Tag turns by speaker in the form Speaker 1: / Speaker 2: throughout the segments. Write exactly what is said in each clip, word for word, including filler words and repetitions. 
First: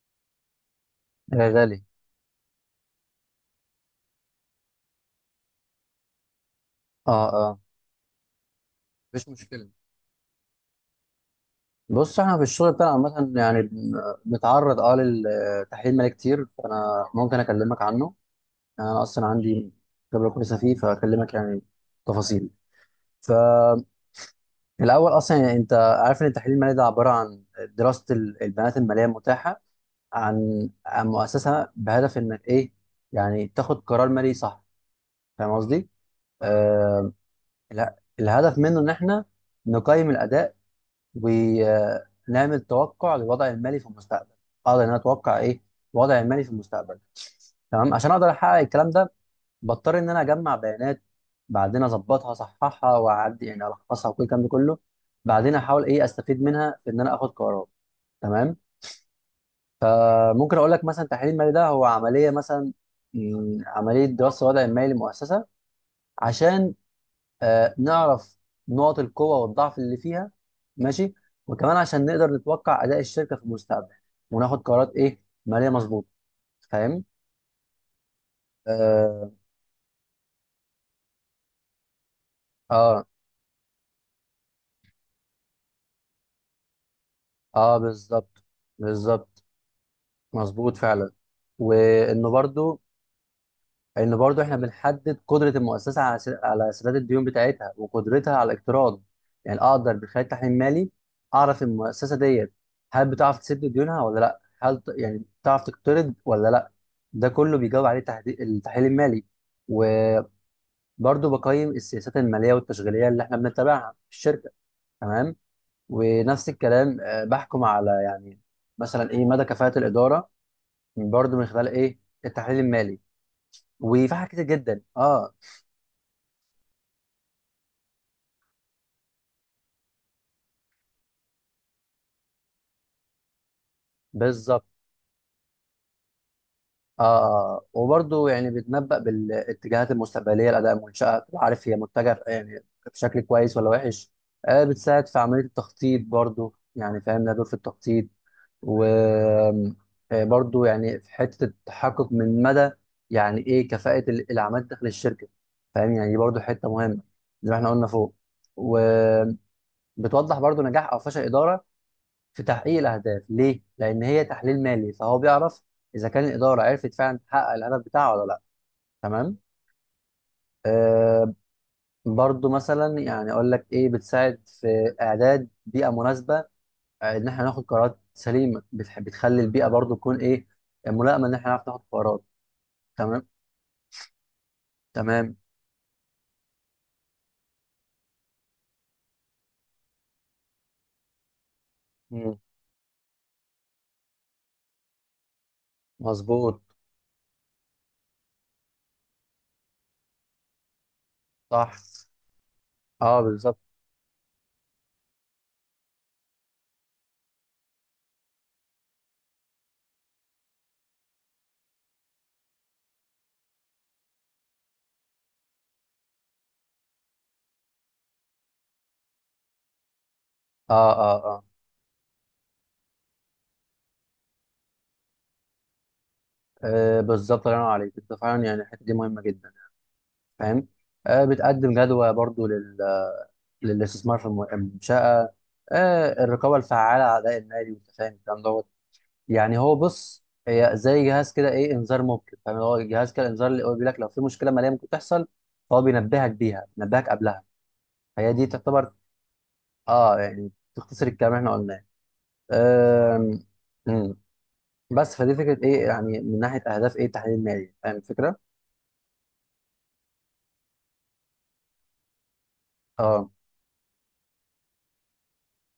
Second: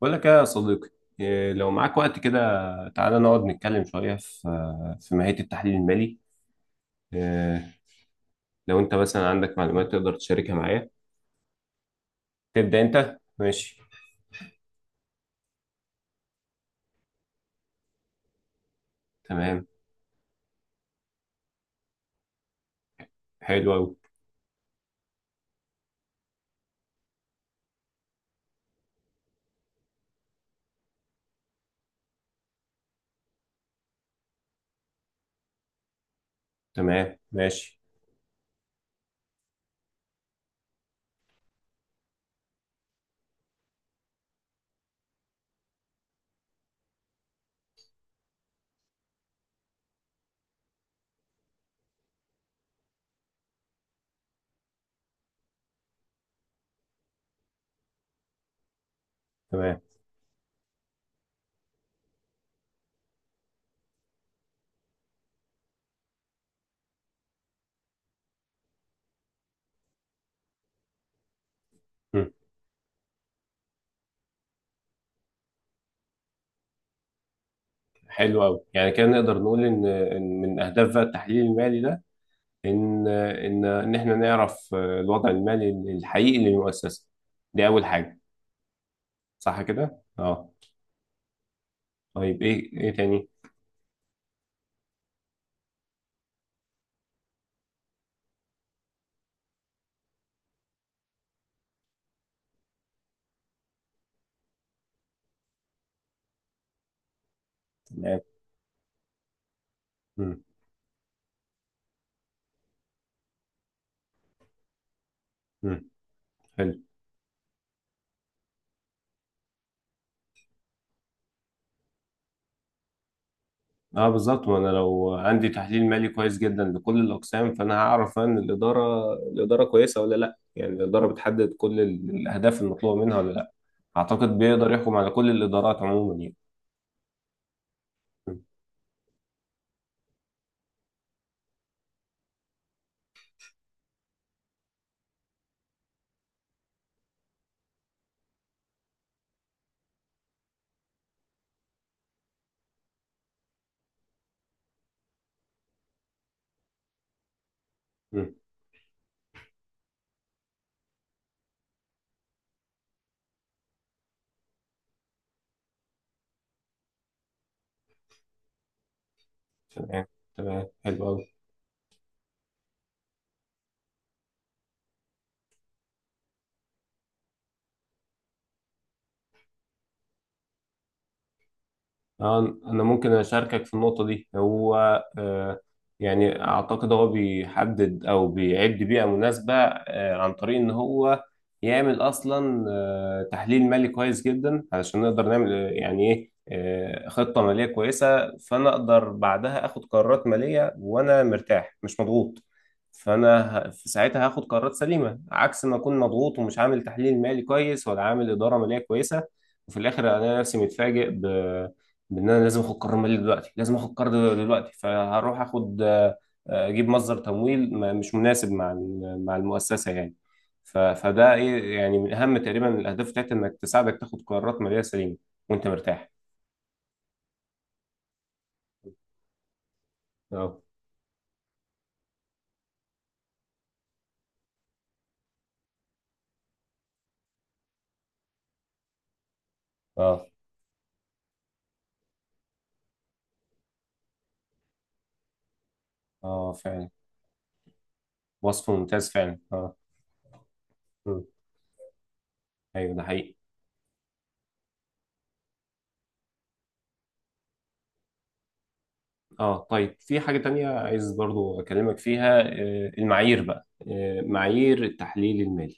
Speaker 1: بقول لك إيه يا صديقي.
Speaker 2: يا
Speaker 1: إيه، لو
Speaker 2: غالي.
Speaker 1: معاك وقت كده تعالى نقعد نتكلم شوية في في ماهية التحليل المالي.
Speaker 2: اه اه
Speaker 1: إيه، لو انت مثلا
Speaker 2: مفيش
Speaker 1: عندك
Speaker 2: مشكلة.
Speaker 1: معلومات تقدر تشاركها معايا
Speaker 2: بص، احنا في الشغل
Speaker 1: تبدأ
Speaker 2: بتاعنا
Speaker 1: انت
Speaker 2: عامة يعني
Speaker 1: ماشي.
Speaker 2: بن- بنتعرض اه للتحليل مالي كتير، فانا ممكن اكلمك عنه. يعني انا اصلا
Speaker 1: تمام.
Speaker 2: عندي خبرة كويسة فيه، فاكلمك يعني تفاصيل.
Speaker 1: حلو
Speaker 2: فالاول
Speaker 1: أوي.
Speaker 2: اصلا يعني انت عارف ان التحليل المالي ده عبارة عن دراسة ال- البيانات المالية المتاحة عن عن مؤسسة، بهدف انك ايه، يعني تاخد قرار مالي صح. فاهم قصدي؟ آه.
Speaker 1: تمام ماشي.
Speaker 2: لا، الهدف منه ان احنا نقيم الاداء ونعمل توقع للوضع المالي في المستقبل. اقدر ان انا اتوقع ايه الوضع المالي في المستقبل. تمام، عشان اقدر احقق الكلام ده، بضطر ان انا اجمع بيانات، بعدين اظبطها اصححها واعدي يعني الخصها وكل الكلام ده كله، بعدين احاول ايه استفيد منها في ان انا اخد قرارات. تمام.
Speaker 1: تمام.
Speaker 2: آه، ممكن اقول لك مثلا التحليل المالي ده هو عمليه، مثلا مم، عمليه دراسه الوضع المالي للمؤسسه، عشان آه نعرف نقط القوة والضعف اللي فيها. ماشي. وكمان عشان
Speaker 1: مم.
Speaker 2: نقدر نتوقع أداء الشركة في المستقبل وناخد قرارات إيه مالية مظبوطة. فاهم؟
Speaker 1: حلو أوي، يعني كده
Speaker 2: آه.
Speaker 1: نقدر نقول إن إن من أهداف بقى التحليل المالي ده
Speaker 2: آه
Speaker 1: إن إن إن إحنا نعرف آه، الوضع المالي الحقيقي للمؤسسة. دي
Speaker 2: آه
Speaker 1: أول حاجة.
Speaker 2: بالظبط، بالظبط.
Speaker 1: صح كده؟ أه.
Speaker 2: مظبوط فعلا. وإنه
Speaker 1: طيب إيه
Speaker 2: برضو
Speaker 1: إيه تاني؟
Speaker 2: ان برضو احنا بنحدد قدره المؤسسه على س- على سداد الديون بتاعتها وقدرتها على الاقتراض. يعني اقدر من خلال تحليل مالي اعرف المؤسسه ديت هل بتعرف تسد ديونها ولا لا، هل ت- يعني بتعرف تقترض ولا لا. ده كله بيجاوب عليه
Speaker 1: تمام.
Speaker 2: تحدي- التحليل المالي. وبرضو
Speaker 1: مم.
Speaker 2: بقيم السياسات الماليه والتشغيليه اللي احنا بنتبعها في الشركه. تمام.
Speaker 1: مم.
Speaker 2: ونفس
Speaker 1: حلو.
Speaker 2: الكلام آه، بحكم على يعني مثلا ايه مدى كفاءه الاداره، برضو من خلال ايه التحليل المالي.
Speaker 1: اه
Speaker 2: وفي حاجات كتير
Speaker 1: بالظبط، ما انا
Speaker 2: جدا.
Speaker 1: لو
Speaker 2: اه
Speaker 1: عندي تحليل مالي كويس جدا لكل الاقسام فانا هعرف ان الاداره الاداره كويسه ولا لا. يعني الاداره بتحدد كل ال- الاهداف المطلوبه منها ولا لا. اعتقد
Speaker 2: بالظبط.
Speaker 1: بيقدر يحكم على كل الادارات عموما يعني.
Speaker 2: آه، وبرضه
Speaker 1: م-
Speaker 2: يعني بيتنبأ بالاتجاهات المستقبلية لأداء منشأة، تبقى عارف هي متجهة يعني بشكل كويس ولا وحش. آه، بتساعد في عملية التخطيط برضه، يعني فاهم لها دور في التخطيط. وبرضه يعني في حتة التحقق من مدى يعني إيه كفاءة ال- الأعمال داخل الشركة. فاهم؟ يعني دي برضه حتة مهمة، زي ما إحنا قلنا فوق.
Speaker 1: م.
Speaker 2: وبتوضح برضه نجاح أو فشل إدارة في تحقيق الاهداف. ليه؟ لان هي تحليل مالي، فهو بيعرف اذا كان الاداره عرفت فعلا تحقق الهدف بتاعه ولا لا. تمام.
Speaker 1: تمام. تمام. حلو قوي.
Speaker 2: آه، برضو مثلا يعني اقول لك ايه، بتساعد في اعداد بيئه مناسبه. آه، ان احنا ناخد قرارات سليمه، بتح- بتخلي البيئه برضو تكون ايه ملائمه، ان احنا نعرف ناخد قرارات.
Speaker 1: آه، أنا ممكن
Speaker 2: تمام.
Speaker 1: أشاركك في النقطة دي هو.
Speaker 2: تمام.
Speaker 1: آه، يعني أعتقد هو بيحدد أو بيعد بيئة مناسبة آه، عن طريق إن هو يعمل
Speaker 2: مم.
Speaker 1: أصلا آه، تحليل مالي كويس جدا علشان نقدر نعمل آه، يعني إيه
Speaker 2: مظبوط.
Speaker 1: آه، خطة مالية كويسة، فأنا أقدر بعدها آخد قرارات مالية وأنا مرتاح
Speaker 2: صح.
Speaker 1: مش مضغوط.
Speaker 2: اه بالظبط.
Speaker 1: فأنا ه- في ساعتها هاخد قرارات سليمة عكس ما أكون مضغوط ومش عامل تحليل مالي كويس ولا عامل إدارة مالية كويسة. وفي الآخر ألاقي نفسي متفاجئ ب بان انا لازم اخد قرار مالي دلوقتي، لازم اخد قرار دلوقتي فهروح اخد آه، آه، اجيب مصدر تمويل ما- مش مناسب مع ال- مع المؤسسه يعني.
Speaker 2: اه
Speaker 1: ف-
Speaker 2: اه
Speaker 1: فده
Speaker 2: اه,
Speaker 1: ايه يعني، من اهم تقريبا الاهداف بتاعتها انك تساعدك تاخد قرارات ماليه سليمه وانت مرتاح.
Speaker 2: آه بالظبط. الله ينور عليك، انت فعلا يعني الحته دي مهمه جدا.
Speaker 1: اه
Speaker 2: فاهم. آه، بتقدم جدوى برضو للاستثمار في الم- المنشأة. آه، الرقابة الفعالة على أداء النادي، وأنت فاهم الكلام دوت. يعني هو بص
Speaker 1: اه
Speaker 2: هي زي جهاز كده، إيه، إنذار مبكر. فاهم؟ هو جهاز كده إنذار، اللي هو بيقول لك لو في مشكلة مالية ممكن تحصل، فهو بينبهك
Speaker 1: اه،
Speaker 2: بيها،
Speaker 1: فعلا.
Speaker 2: بينبهك قبلها. فهي دي
Speaker 1: وصف
Speaker 2: تعتبر
Speaker 1: ممتاز فعلا، اه.
Speaker 2: أه يعني تختصر
Speaker 1: مم.
Speaker 2: الكلام اللي إحنا قلناه.
Speaker 1: ايوه ده حقيقي.
Speaker 2: آم، مم. بس فدي فكرة إيه يعني من ناحية أهداف إيه التحليل المالي. فاهم الفكرة؟
Speaker 1: اه طيب في حاجه تانية عايز برضو اكلمك فيها، آه،
Speaker 2: أه.
Speaker 1: المعايير بقى، آه، معايير التحليل المالي.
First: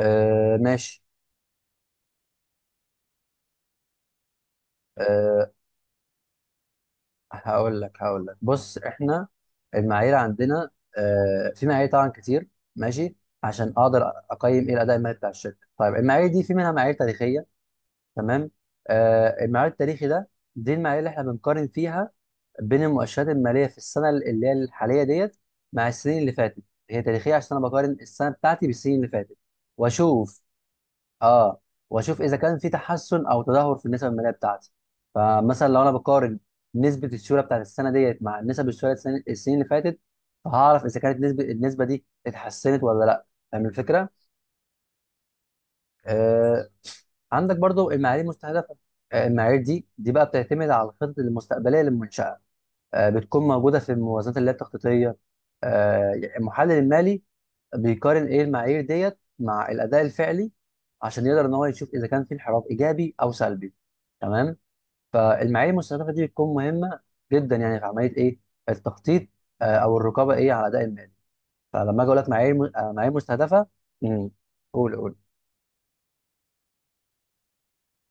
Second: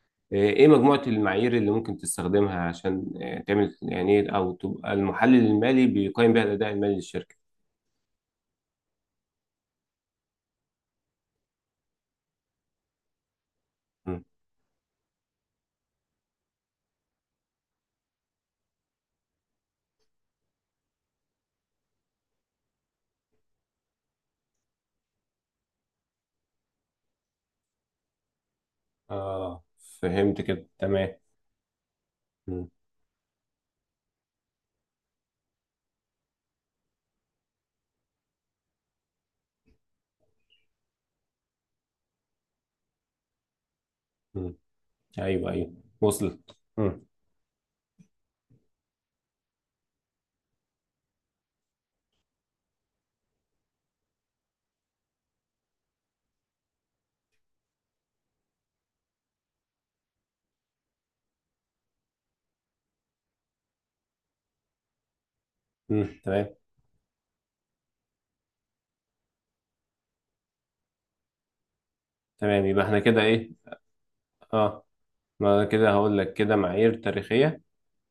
Speaker 2: آه،
Speaker 1: ايه مجموعة
Speaker 2: ماشي.
Speaker 1: المعايير اللي ممكن تستخدمها عشان آه، تعمل يعني ايه، او تبقى المحلل
Speaker 2: آه،
Speaker 1: المالي بيقيم بيها الاداء المالي للشركة.
Speaker 2: هقول لك، هقول لك، بص احنا المعايير عندنا، آه، في معايير طبعا كتير. ماشي. عشان اقدر
Speaker 1: مم.
Speaker 2: اقيم ايه الاداء المالي بتاع الشركه. طيب، المعايير دي في منها معايير تاريخيه. تمام. آه، المعايير التاريخي ده دي المعايير اللي احنا بنقارن فيها بين المؤشرات الماليه في السنه اللي هي الحاليه ديت مع السنين اللي فاتت. هي تاريخيه عشان انا بقارن السنه بتاعتي بالسنين اللي فاتت
Speaker 1: اه فهمت
Speaker 2: واشوف.
Speaker 1: كده تمام.
Speaker 2: اه. واشوف اذا كان في
Speaker 1: مم.
Speaker 2: تحسن او تدهور في النسب الماليه بتاعتي. فمثلا لو انا بقارن نسبه السيوله بتاعت السنه ديت مع نسب السيوله السن- السنين اللي فاتت، فهعرف اذا كانت نسبه النسبه دي اتحسنت ولا لا. فاهم الفكره.
Speaker 1: مم. ايوه ايوه، وصلت.
Speaker 2: آه،
Speaker 1: مم.
Speaker 2: عندك برضو المعايير المستهدفه. آه، المعايير دي دي بقى بتعتمد على الخطط المستقبليه للمنشاه. آه، بتكون موجوده في الموازنات اللي هي التخطيطيه. آه، يعني المحلل المالي بيقارن ايه المعايير ديت مع الاداء الفعلي، عشان يقدر ان هو يشوف اذا كان في انحراف ايجابي او سلبي. تمام. فالمعايير
Speaker 1: مم.
Speaker 2: المستهدفه دي
Speaker 1: تمام.
Speaker 2: بتكون مهمه جدا يعني في عمليه ايه التخطيط، آه، او الرقابه ايه على الاداء المالي. فلما اجي اقول لك معايير
Speaker 1: تمام
Speaker 2: م-
Speaker 1: يبقى
Speaker 2: آه،
Speaker 1: احنا
Speaker 2: معايير
Speaker 1: كده ايه.
Speaker 2: مستهدفه. امم.
Speaker 1: اه،
Speaker 2: قول قول.
Speaker 1: ما أنا كده هقول لك كده معايير تاريخية،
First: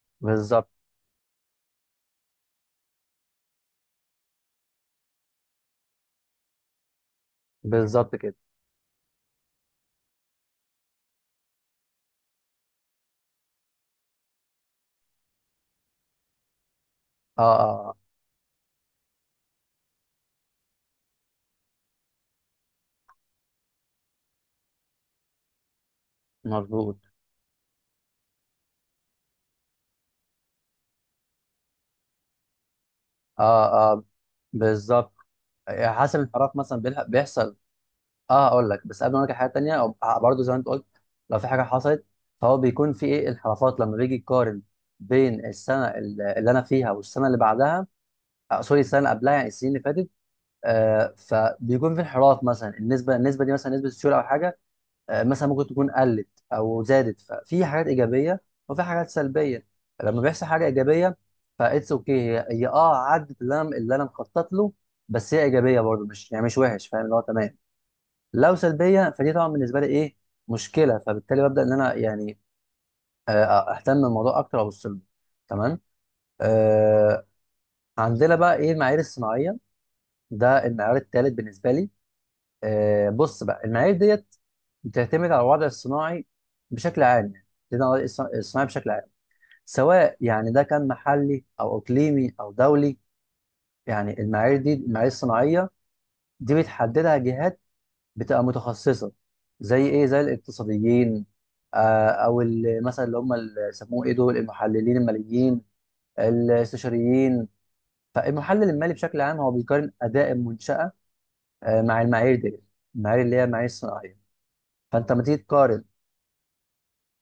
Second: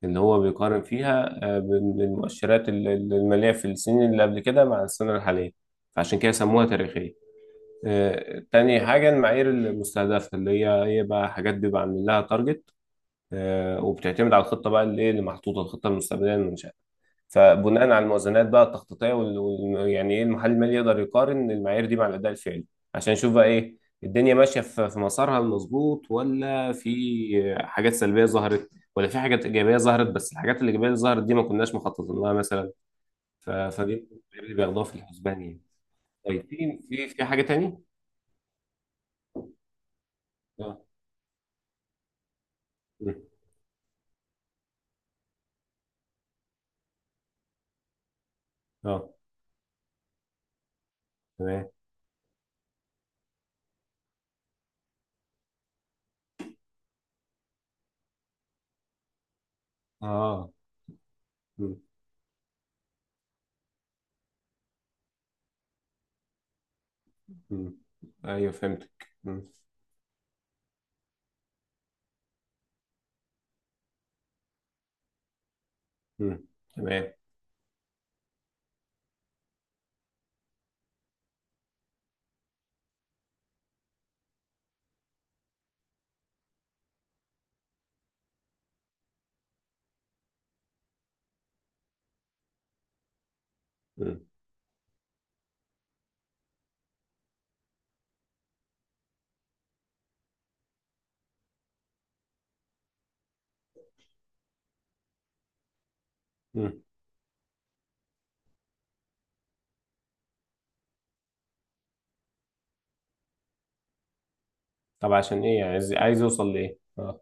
Speaker 1: اللي هو
Speaker 2: بالظبط،
Speaker 1: بيقارن فيها آه، بال- بالمؤشرات ال- ال- المالية في السنين اللي قبل كده مع السنة الحالية، فعشان كده سموها تاريخية.
Speaker 2: بالظبط كده.
Speaker 1: آه، تاني حاجة المعايير المستهدفة، اللي هي هي بقى حاجات بيبقى عاملين لها تارجت، وبتعتمد على الخطة بقى اللي إيه اللي محطوطة، الخطة المستقبلية للمنشأة.
Speaker 2: اه
Speaker 1: فبناء
Speaker 2: اه آه،
Speaker 1: على الموازنات بقى التخطيطية وال... وال- يعني إيه المحلل المالي يقدر يقارن المعايير دي مع الأداء الفعلي، عشان يشوف بقى إيه الدنيا ماشية في في مسارها المظبوط، ولا
Speaker 2: مظبوط.
Speaker 1: في حاجات سلبية ظهرت، ولا في حاجات إيجابية ظهرت بس الحاجات الإيجابية اللي ظهرت دي ما كناش مخططين لها مثلا. ف...
Speaker 2: اه.
Speaker 1: فدي
Speaker 2: اه
Speaker 1: المعايير اللي بياخدوها في
Speaker 2: بالظبط.
Speaker 1: الحسبان يعني.
Speaker 2: آه، حسب
Speaker 1: طيب
Speaker 2: الانحراف
Speaker 1: في
Speaker 2: مثلا بيلح-
Speaker 1: في في حاجة
Speaker 2: بيحصل.
Speaker 1: تاني؟
Speaker 2: اه، اقول لك بس قبل ما اقول لك حاجه تانيه أو- برضه زي ما انت
Speaker 1: اه
Speaker 2: قلت، لو في حاجه حصلت، فهو بيكون في ايه انحرافات لما بيجي يقارن بين السنه ال- اللي انا فيها والسنه اللي بعدها. آه، سوري، السنه اللي
Speaker 1: اه،
Speaker 2: قبلها يعني السنين اللي فاتت. آه،
Speaker 1: تمام
Speaker 2: فبيكون في انحراف، مثلا النسبه النسبه دي مثلا نسبه السيوله او حاجه، آه، مثلا ممكن تكون قلت او زادت. ففي حاجات ايجابيه وفي حاجات سلبيه. لما بيحصل
Speaker 1: اه.
Speaker 2: حاجه ايجابيه،
Speaker 1: مم.
Speaker 2: فاتس اوكي، هي هي اه عدت اللي انا، اللي انا مخطط له. بس هي ايجابيه برضه، مش يعني مش وحش، فاهم اللي هو تمام.
Speaker 1: مم. ايوه
Speaker 2: لو
Speaker 1: فهمتك.
Speaker 2: سلبيه، فدي
Speaker 1: مم.
Speaker 2: طبعا بالنسبه لي ايه مشكله، فبالتالي ببدا ان انا يعني آه، اهتم بالموضوع اكتر وابص له. تمام.
Speaker 1: مم. تمام.
Speaker 2: آه. عندنا بقى ايه المعايير الصناعيه. ده المعيار الثالث بالنسبه لي. آه، بص بقى المعايير ديت بتعتمد على الوضع الصناعي بشكل عام، يعني بتعتمد على الوضع الص- الصناعي بشكل عام، سواء يعني ده كان محلي او اقليمي او دولي. يعني
Speaker 1: مم.
Speaker 2: المعايير دي، المعايير الصناعيه، دي بتحددها جهات بتبقى متخصصه، زي ايه، زي الاقتصاديين، آه، او ال- مثلا اللي هم اللي سموه ايه دول المحللين الماليين
Speaker 1: مم.
Speaker 2: الاستشاريين. فالمحلل المالي بشكل عام هو بيقارن اداء المنشاه، آه، مع المعايير دي، المعايير اللي هي المعايير الصناعيه. فانت
Speaker 1: طب
Speaker 2: لما تيجي
Speaker 1: عشان ايه يعني،
Speaker 2: تقارن،
Speaker 1: عايز عايز اوصل لايه اه.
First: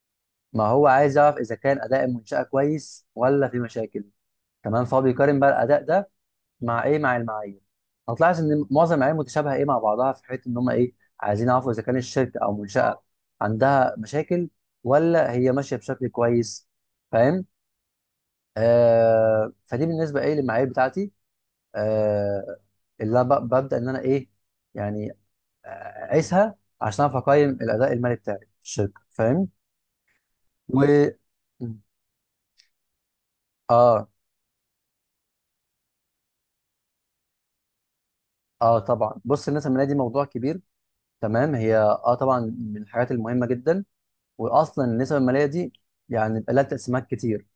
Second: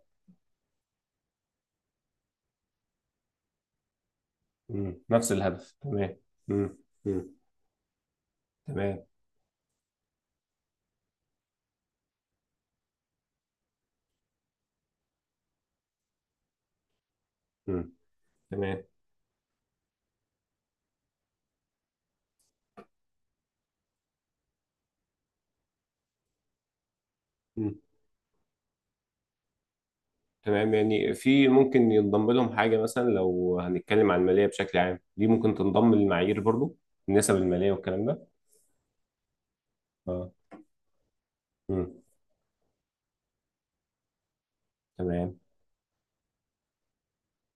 Speaker 2: ما هو عايز يعرف اذا كان اداء المنشاه كويس ولا في مشاكل. تمام،
Speaker 1: مم.
Speaker 2: فهو
Speaker 1: نفس
Speaker 2: بيقارن بقى
Speaker 1: الهدف،
Speaker 2: الاداء ده
Speaker 1: تمام. مم.
Speaker 2: مع ايه، مع
Speaker 1: مم.
Speaker 2: المعايير. هتلاحظ ان معظم
Speaker 1: تمام.
Speaker 2: المعايير متشابهه ايه مع بعضها في حته ان هم ايه عايزين يعرفوا اذا كان الشركه او منشاه عندها مشاكل ولا هي ماشيه بشكل كويس. فاهم.
Speaker 1: مم. تمام.
Speaker 2: آه، فدي بالنسبه ايه للمعايير بتاعتي، آه، اللي أنا ب- ببدا ان انا ايه يعني، آه، اقيسها عشان اعرف اقيم
Speaker 1: مم.
Speaker 2: الاداء المالي بتاعي في الشركه. فاهم.
Speaker 1: تمام
Speaker 2: و،
Speaker 1: يعني في ممكن ينضم لهم حاجة مثلا، لو
Speaker 2: اه.
Speaker 1: هنتكلم عن المالية بشكل عام دي ممكن تنضم للمعايير برضو، النسب المالية والكلام ده.
Speaker 2: اه طبعا، بص، الناس الماليه دي موضوع
Speaker 1: اه.
Speaker 2: كبير. تمام. هي
Speaker 1: مم.
Speaker 2: اه طبعا من الحاجات المهمه جدا. واصلا النسب
Speaker 1: تمام.
Speaker 2: الماليه دي يعني بيبقى لها تقسيمات كتير.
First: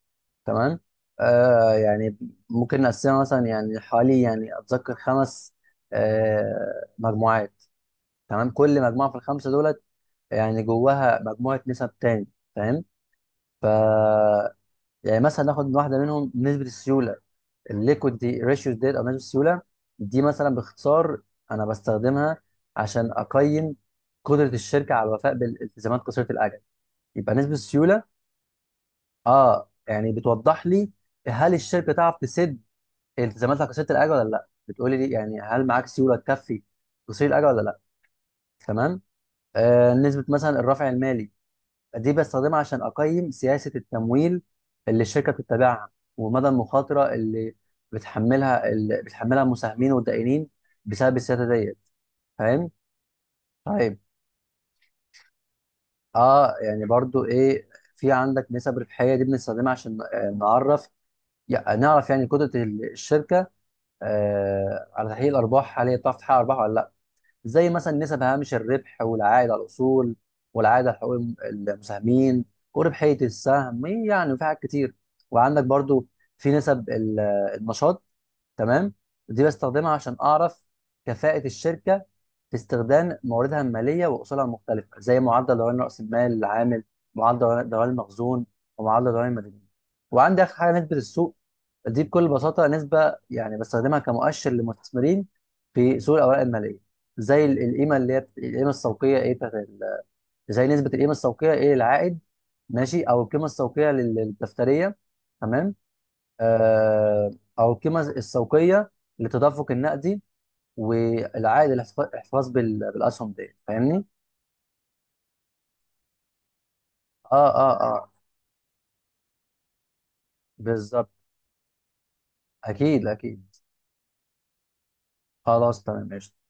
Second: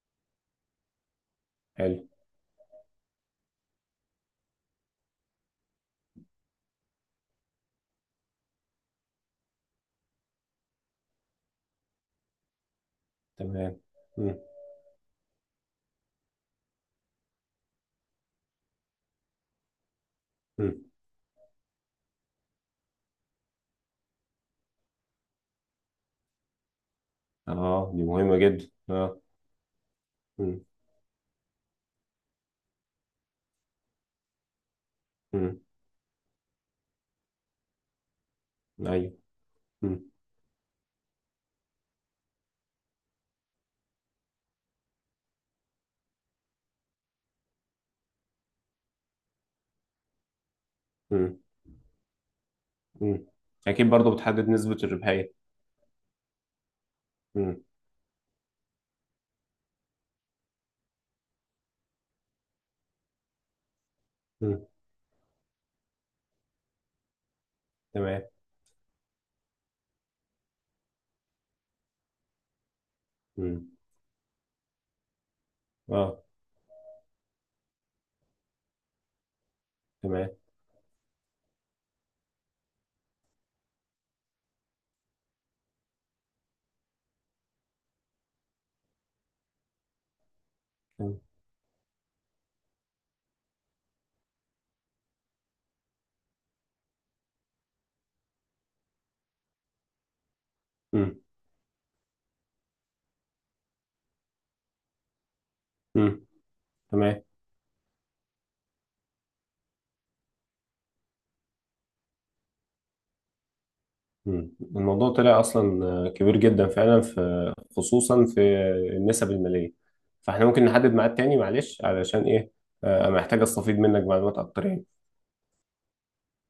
Speaker 2: تمام. آه،
Speaker 1: حلو.
Speaker 2: يعني ممكن نقسمها مثلا يعني حوالي يعني اتذكر خمس، آه، مجموعات. تمام. كل مجموعه في الخمسه دولت يعني جواها مجموعه نسب تاني. فاهم. ف،
Speaker 1: تمام. مم.
Speaker 2: يعني مثلا ناخد من واحده منهم نسبه السيوله. الليكويد دي ريشيو ديت او نسبه السيوله، دي مثلا
Speaker 1: مم.
Speaker 2: باختصار انا بستخدمها عشان اقيم قدره الشركه على الوفاء بالالتزامات قصيره الاجل. يبقى نسبه
Speaker 1: اه
Speaker 2: السيوله.
Speaker 1: دي مهمة جدا اه.
Speaker 2: اه، يعني
Speaker 1: مم.
Speaker 2: بتوضح لي هل الشركه تعرف تسد التزاماتها كسيره الاجر ولا لا، بتقولي لي يعني
Speaker 1: مم.
Speaker 2: هل معاك سيوله تكفي تصير الاجر ولا لا. تمام.
Speaker 1: ايوه.
Speaker 2: آه،
Speaker 1: مم.
Speaker 2: نسبه مثلا الرفع المالي، دي بستخدمها عشان اقيم سياسه التمويل اللي الشركه بتتبعها، ومدى المخاطره اللي بتحملها اللي بتحملها المساهمين والدائنين بسبب
Speaker 1: مم.
Speaker 2: السياسه ديت. فاهم.
Speaker 1: مم. اكيد
Speaker 2: طيب.
Speaker 1: برضو بتحدد نسبة الربحية.
Speaker 2: اه يعني برضو
Speaker 1: مم.
Speaker 2: ايه، في عندك نسب ربحيه، دي بنستخدمها عشان آه، نعرف يع- نعرف يعني قدره الشركه،
Speaker 1: مم.
Speaker 2: آه، على تحليل الارباح، هل هي بتعرف تحقق ارباح ولا لا. زي مثلا
Speaker 1: تمام.
Speaker 2: نسب هامش الربح، والعائد على الاصول، والعائد على حقوق المساهمين، وربحيه
Speaker 1: مم.
Speaker 2: السهم، يعني في حاجات كتير. وعندك برضو
Speaker 1: اه.
Speaker 2: في نسب ال- النشاط. تمام. دي بستخدمها عشان
Speaker 1: تمام.
Speaker 2: اعرف كفاءه الشركه في استخدام مواردها الماليه واصولها المختلفه، زي معدل دوران راس المال العامل، معدل دوران دوران المخزون، ومعدل دوران المدني. وعندي اخر حاجه نسبه
Speaker 1: تمام.
Speaker 2: السوق. دي بكل بساطة نسبة يعني بستخدمها كمؤشر للمستثمرين في سوق الأوراق المالية، زي ال- القيمة اللي هي بت- القيمة السوقية إيه بتاعت ال- زي نسبة القيمة
Speaker 1: مم.
Speaker 2: السوقية إيه للعائد. ماشي. أو القيمة السوقية لل- للدفترية. تمام.
Speaker 1: مم. تمام.
Speaker 2: آه. أو القيمة السوقية للتدفق النقدي، والعائد الاحتفا- الاحتفاظ بال- بالأسهم دي. فاهمني؟
Speaker 1: مم. الموضوع طلع اصلا آه، كبير جدا فعلا،
Speaker 2: آه
Speaker 1: في
Speaker 2: آه آه
Speaker 1: خصوصا في النسب المالية، فاحنا ممكن نحدد
Speaker 2: بالظبط.
Speaker 1: ميعاد تاني معلش علشان ايه.
Speaker 2: أكيد،
Speaker 1: آه، محتاج
Speaker 2: أكيد.
Speaker 1: استفيد منك معلومات اكتر يعني.
Speaker 2: خلاص، تمام، ماشي.